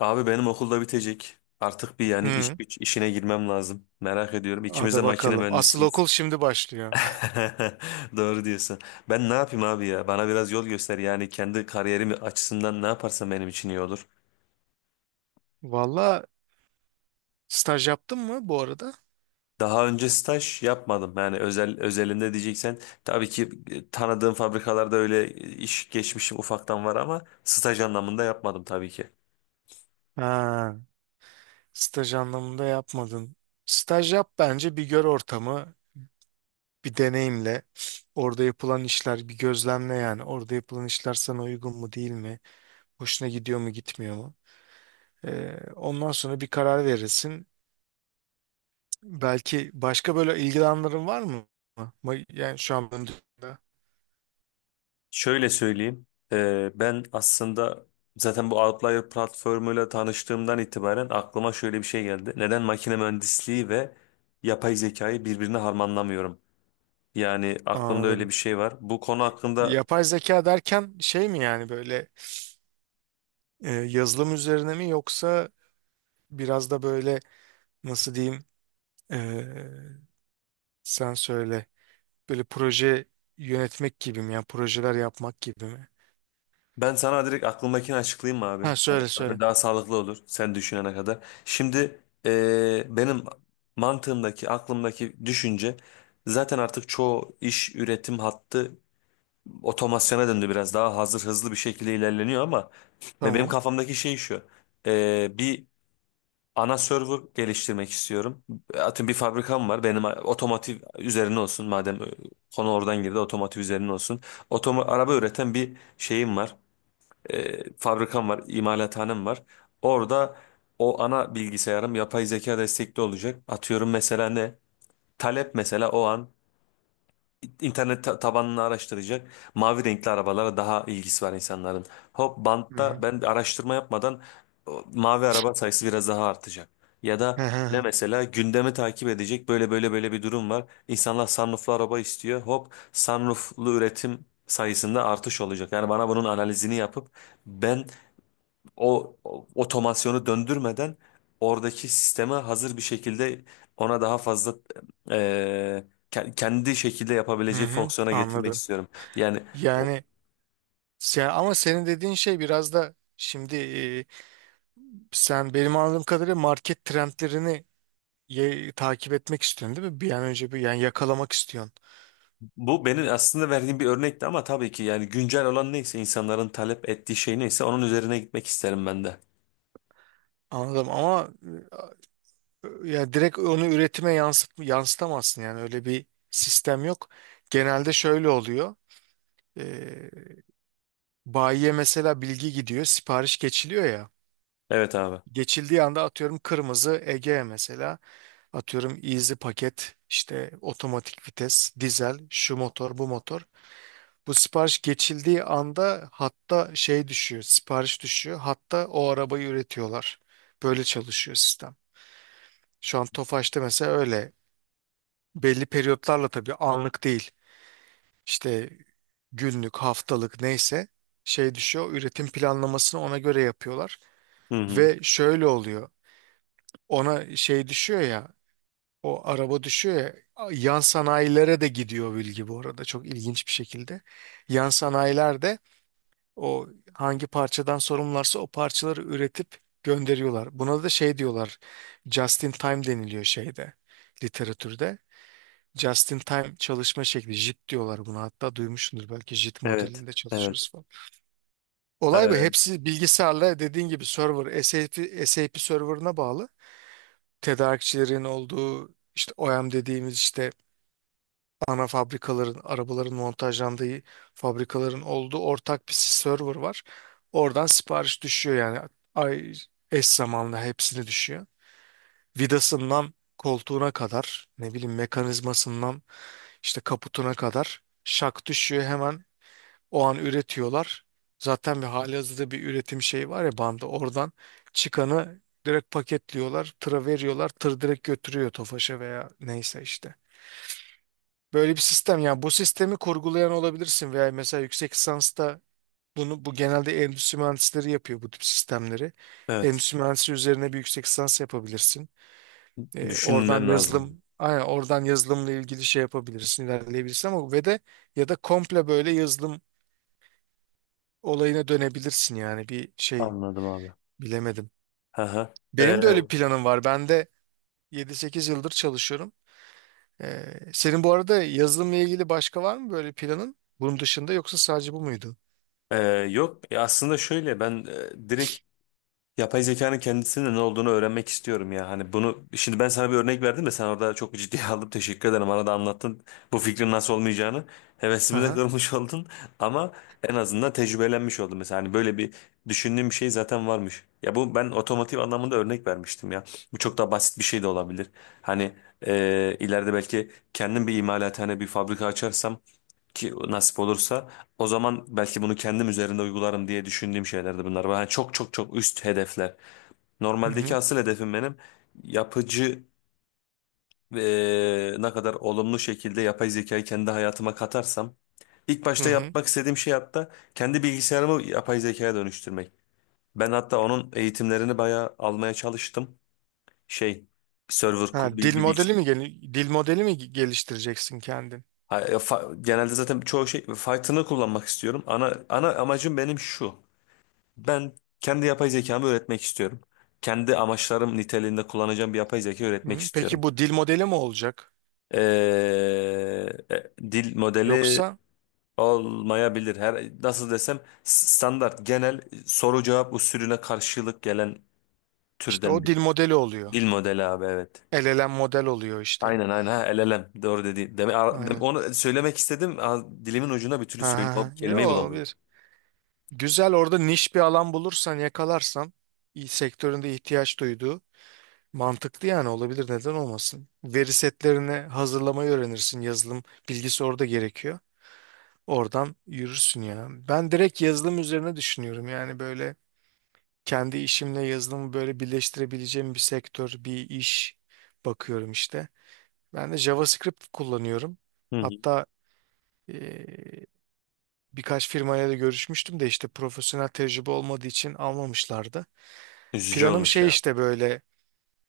Abi benim okulda bitecek. Artık bir yani iş Hı, güç işine girmem lazım. Merak ediyorum. İkimiz de hadi makine bakalım. Asıl mühendisiyiz. okul şimdi başlıyor. Doğru diyorsun. Ben ne yapayım abi ya? Bana biraz yol göster. Yani kendi kariyerim açısından ne yaparsam benim için iyi olur. Valla, staj yaptın mı bu arada? Daha önce staj yapmadım. Yani özel özelinde diyeceksen tabii ki tanıdığım fabrikalarda öyle iş geçmişim ufaktan var ama staj anlamında yapmadım tabii ki. Ha, staj anlamında yapmadın. Staj yap, bence bir gör ortamı, bir deneyimle. Orada yapılan işler bir gözlemle yani. Orada yapılan işler sana uygun mu değil mi? Hoşuna gidiyor mu gitmiyor mu? Ondan sonra bir karar verirsin. Belki başka böyle ilgili var mı? Yani şu an Şöyle söyleyeyim. Ben aslında zaten bu Outlier platformuyla tanıştığımdan itibaren aklıma şöyle bir şey geldi. Neden makine mühendisliği ve yapay zekayı birbirine harmanlamıyorum? Yani aklımda öyle anladım. bir şey var. Bu konu hakkında Yapay zeka derken şey mi, yani böyle E, yazılım üzerine mi, yoksa biraz da böyle nasıl diyeyim, e, sen söyle, böyle proje yönetmek gibi mi, yani projeler yapmak gibi mi? ben sana direkt aklımdakini açıklayayım mı abi? Ha, Hani söyle söyle. daha sağlıklı olur sen düşünene kadar. Şimdi benim mantığımdaki, aklımdaki düşünce, zaten artık çoğu iş üretim hattı otomasyona döndü, biraz daha hazır hızlı bir şekilde ilerleniyor ama ve benim Tamam. kafamdaki şey şu. Bir ana server geliştirmek istiyorum. Atın bir fabrikam var benim, otomotiv üzerine olsun madem, konu oradan girdi, otomotiv üzerine olsun. Araba üreten bir şeyim var. Fabrikam var, imalathanem var, orada o ana bilgisayarım yapay zeka destekli olacak. Atıyorum mesela ne talep, mesela o an tabanını araştıracak. Mavi renkli arabalara daha ilgisi var insanların. Hop, Hı bantta hı. ben de araştırma yapmadan mavi araba sayısı biraz daha artacak. Ya da Hı ne, hı. mesela gündemi takip edecek, böyle böyle böyle bir durum var. İnsanlar sunrooflu araba istiyor. Hop, sunrooflu üretim sayısında artış olacak. Yani bana bunun analizini yapıp ben o otomasyonu döndürmeden oradaki sisteme hazır bir şekilde ona daha fazla e, kendi şekilde yapabileceği fonksiyona getirmek Anladım. istiyorum. Yani o- Yani sen, ama senin dediğin şey biraz da şimdi, sen benim anladığım kadarıyla market trendlerini takip etmek istiyorsun değil mi? Bir an önce bir yani yakalamak istiyorsun. Bu benim aslında verdiğim bir örnekti ama tabii ki, yani güncel olan neyse, insanların talep ettiği şey neyse onun üzerine gitmek isterim ben de. Anladım ama e, yani direkt onu üretime yansıtamazsın, yani öyle bir sistem yok. Genelde şöyle oluyor. Ee, Bayiye mesela bilgi gidiyor, sipariş geçiliyor ya. Evet abi. Geçildiği anda atıyorum kırmızı Ege mesela, atıyorum easy paket, işte otomatik vites, dizel, şu motor, bu motor. Bu sipariş geçildiği anda hatta şey düşüyor, sipariş düşüyor. Hatta o arabayı üretiyorlar. Böyle çalışıyor sistem. Şu an Tofaş'ta mesela öyle, belli periyotlarla, tabii anlık değil. İşte günlük, haftalık neyse şey düşüyor. Üretim planlamasını ona göre yapıyorlar. Hı hı. Ve şöyle oluyor. Ona şey düşüyor ya, o araba düşüyor ya, yan sanayilere de gidiyor bilgi bu arada, çok ilginç bir şekilde. Yan sanayiler de o hangi parçadan sorumlularsa o parçaları üretip gönderiyorlar. Buna da şey diyorlar, just in time deniliyor şeyde, literatürde. Just in time çalışma şekli. JIT diyorlar buna. Hatta duymuşsundur belki JIT Evet. modelinde Evet. çalışıyoruz falan. Olay bu. Ee, Hepsi bilgisayarla, dediğin gibi server SAP, SAP serverına bağlı. Tedarikçilerin olduğu, işte OEM dediğimiz, işte ana fabrikaların, arabaların montajlandığı fabrikaların olduğu ortak bir server var. Oradan sipariş düşüyor, yani ay, eş zamanlı hepsini düşüyor. Vidasından koltuğuna kadar, ne bileyim, mekanizmasından, İşte kaputuna kadar. Şak düşüyor, hemen o an üretiyorlar. Zaten bir halihazırda bir üretim şeyi var ya, bandı. Oradan çıkanı direkt paketliyorlar, tıra veriyorlar. Tır direkt götürüyor Tofaş'a veya neyse işte. Böyle bir sistem, yani bu sistemi kurgulayan olabilirsin veya mesela yüksek lisansta bunu, bu genelde endüstri mühendisleri yapıyor, bu tip sistemleri. evet. Endüstri mühendisi üzerine bir yüksek lisans yapabilirsin. Oradan Düşünmem lazım. yazılım, aynen oradan yazılımla ilgili şey yapabilirsin, ilerleyebilirsin, ama ve de ya da komple böyle yazılım olayına dönebilirsin, yani bir şey Anladım abi. bilemedim. Hı hı. Benim de öyle bir planım var. Ben de yedi sekiz yıldır çalışıyorum. E, senin bu arada yazılımla ilgili başka var mı böyle planın? Bunun dışında yoksa sadece bu muydu? e, yok, aslında şöyle ben direkt yapay zekanın kendisinin ne olduğunu öğrenmek istiyorum ya. Hani bunu şimdi ben sana bir örnek verdim de sen orada çok ciddiye aldın. Teşekkür ederim. Bana da anlattın bu fikrin nasıl olmayacağını. Hevesimi de Aha. kırmış oldun ama en azından tecrübelenmiş oldum. Mesela hani böyle bir düşündüğüm bir şey zaten varmış. Ya bu, ben otomotiv anlamında örnek vermiştim ya. Bu çok daha basit bir şey de olabilir. Hani ileride belki kendim bir imalathane, bir fabrika açarsam, ki nasip olursa, o zaman belki bunu kendim üzerinde uygularım diye düşündüğüm şeylerdi bunlar. Yani çok çok çok üst hedefler. Hı Normaldeki hı. asıl hedefim benim yapıcı, ne kadar olumlu şekilde yapay zekayı kendi hayatıma katarsam. İlk Hı başta hı. yapmak istediğim şey hatta kendi bilgisayarımı yapay zekaya dönüştürmek. Ben hatta onun eğitimlerini bayağı almaya çalıştım. Şey server kur- Ha, bir, bir bilgis- dil modeli mi geliştireceksin kendin? Genelde zaten çoğu şey Python'ı kullanmak istiyorum. Ana amacım benim şu. Ben kendi yapay zekamı öğretmek istiyorum. Kendi amaçlarım niteliğinde kullanacağım bir yapay zeka öğretmek Hı. istiyorum. Peki bu dil modeli mi olacak? Ee, dil modeli Yoksa olmayabilir. Her, nasıl desem, standart genel soru cevap usulüne karşılık gelen işte türden o bir dil modeli oluyor. dil modeli abi, evet. El elem model oluyor işte. Aynen ha, LLM, doğru dedi. Aynen. Onu söylemek istedim. Dilimin ucuna bir türlü Ha, söyle, ha, o ha. Yo, kelimeyi bulamadım. olabilir. Güzel, orada niş bir alan bulursan, yakalarsan, sektöründe ihtiyaç duyduğu, mantıklı yani, olabilir, neden olmasın. Veri setlerini hazırlamayı öğrenirsin. Yazılım bilgisi orada gerekiyor. Oradan yürürsün ya. Ben direkt yazılım üzerine düşünüyorum. Yani böyle kendi işimle yazılımı böyle birleştirebileceğim bir sektör, bir iş bakıyorum işte. Ben de JavaScript kullanıyorum. Hı hı. Hatta birkaç firmayla da görüşmüştüm de işte profesyonel tecrübe olmadığı için almamışlardı. Üzücü Planım olmuş şey, ya. işte böyle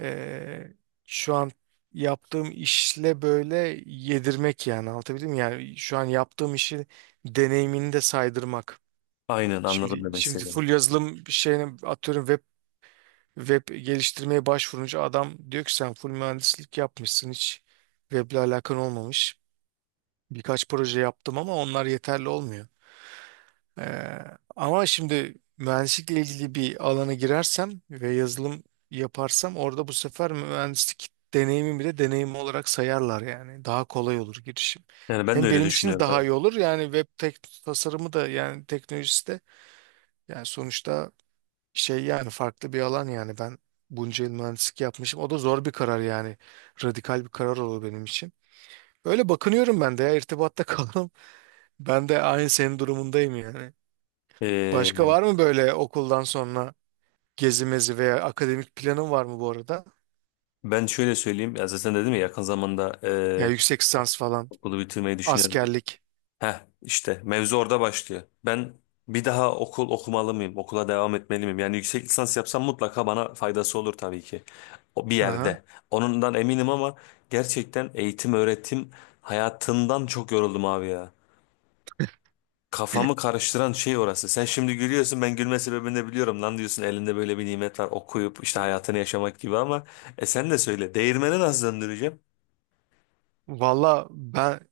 eee, şu an yaptığım işle böyle yedirmek, yani anlatabildim mi? Yani şu an yaptığım işi, deneyimini de saydırmak. Aynen, anladım Şimdi demek şimdi istediğimi. full yazılım şeyine, atıyorum web, web geliştirmeye başvurunca adam diyor ki sen full mühendislik yapmışsın, hiç weble alakan olmamış. Birkaç proje yaptım ama onlar yeterli olmuyor. Ee, Ama şimdi mühendislikle ilgili bir alana girersem ve yazılım yaparsam, orada bu sefer mühendislik deneyimi bile deneyim olarak sayarlar yani. Daha kolay olur girişim. Yani ben de Hem öyle benim için de düşünüyorum. daha iyi Evet. olur yani. Web tek tasarımı da yani, teknolojisi de yani, sonuçta şey yani, farklı bir alan yani, ben bunca yıl mühendislik yapmışım. O da zor bir karar yani. Radikal bir karar olur benim için. Öyle bakınıyorum ben de ya, irtibatta kalalım. Ben de aynı senin durumundayım yani. Başka Ee, var mı böyle okuldan sonra gezi mezi veya akademik planın var mı bu arada? ben şöyle söyleyeyim. Ya zaten dedim ya, yakın zamanda Ya yüksek lisans falan, okulu bitirmeyi düşünüyorum diye. askerlik. Heh, işte mevzu orada başlıyor. Ben bir daha okul okumalı mıyım? Okula devam etmeli miyim? Yani yüksek lisans yapsam mutlaka bana faydası olur tabii ki. O bir Aha. yerde. Onundan eminim ama gerçekten eğitim öğretim hayatından çok yoruldum abi ya. Kafamı karıştıran şey orası. Sen şimdi gülüyorsun, ben gülme sebebini de biliyorum. Lan diyorsun, elinde böyle bir nimet var, okuyup işte hayatını yaşamak gibi ama sen de söyle, değirmeni nasıl döndüreceğim? Valla ben,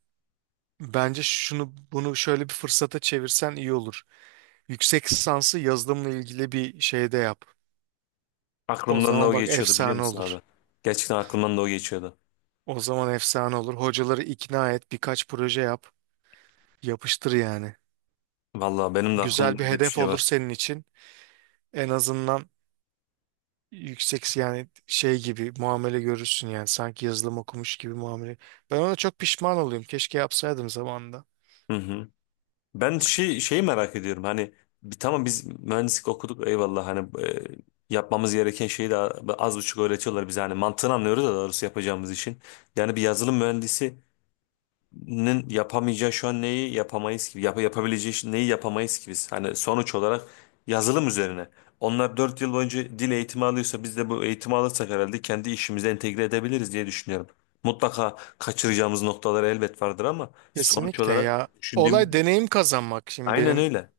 bence şunu bunu şöyle bir fırsata çevirsen iyi olur. Yüksek lisansı yazılımla ilgili bir şeyde yap. O Aklımdan da zaman o bak, geçiyordu, biliyor efsane musun olur. abi? Gerçekten aklımdan da o geçiyordu. O zaman efsane olur. Hocaları ikna et, birkaç proje yap. Yapıştır yani. Vallahi benim de Güzel aklımda bir öyle bir hedef şey olur var. senin için. En azından yüksek, yani şey gibi muamele görürsün yani, sanki yazılım okumuş gibi muamele. Ben ona çok pişman oluyorum. Keşke yapsaydım zamanında. Hı hı. Ben şeyi merak ediyorum, hani bir, tamam biz mühendislik okuduk, eyvallah, hani yapmamız gereken şeyi de az buçuk öğretiyorlar bize, hani mantığını anlıyoruz da doğrusu yapacağımız işin. Yani bir yazılım mühendisi nin yapamayacağı, şu an neyi yapamayız gibi, yapabileceği neyi yapamayız gibi, hani sonuç olarak yazılım üzerine, onlar 4 yıl boyunca dil eğitimi alıyorsa biz de bu eğitimi alırsak herhalde kendi işimize entegre edebiliriz diye düşünüyorum. Mutlaka kaçıracağımız noktalar elbet vardır ama sonuç Kesinlikle olarak ya. Olay düşündüğümüzde, deneyim kazanmak. Şimdi aynen benim öyle.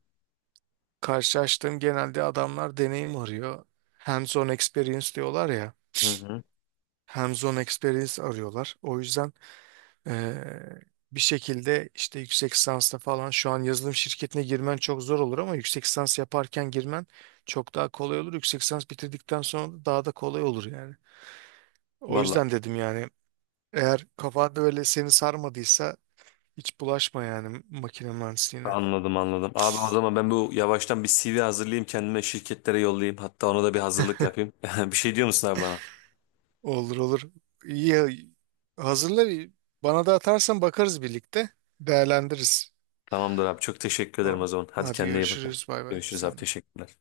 karşılaştığım, genelde adamlar deneyim arıyor. Hands-on experience diyorlar ya. Hı hı. Hands-on experience arıyorlar. O yüzden eee, bir şekilde işte yüksek lisansla falan şu an yazılım şirketine girmen çok zor olur, ama yüksek lisans yaparken girmen çok daha kolay olur. Yüksek lisans bitirdikten sonra da daha da kolay olur yani. O Valla yüzden dedim yani, eğer kafanda öyle seni sarmadıysa hiç bulaşma yani makine mühendisliğine. anladım, anladım abi. O zaman ben bu yavaştan bir CV hazırlayayım kendime, şirketlere yollayayım, hatta ona da bir hazırlık yapayım. Bir şey diyor musun abi bana? Olur olur. İyi ya, hazırla, bana da atarsan bakarız birlikte, değerlendiririz. Tamamdır abi, çok teşekkür ederim o Tamam. zaman. Hadi Hadi kendine iyi bak. görüşürüz, bay bay Görüşürüz abi, sen. de. teşekkürler.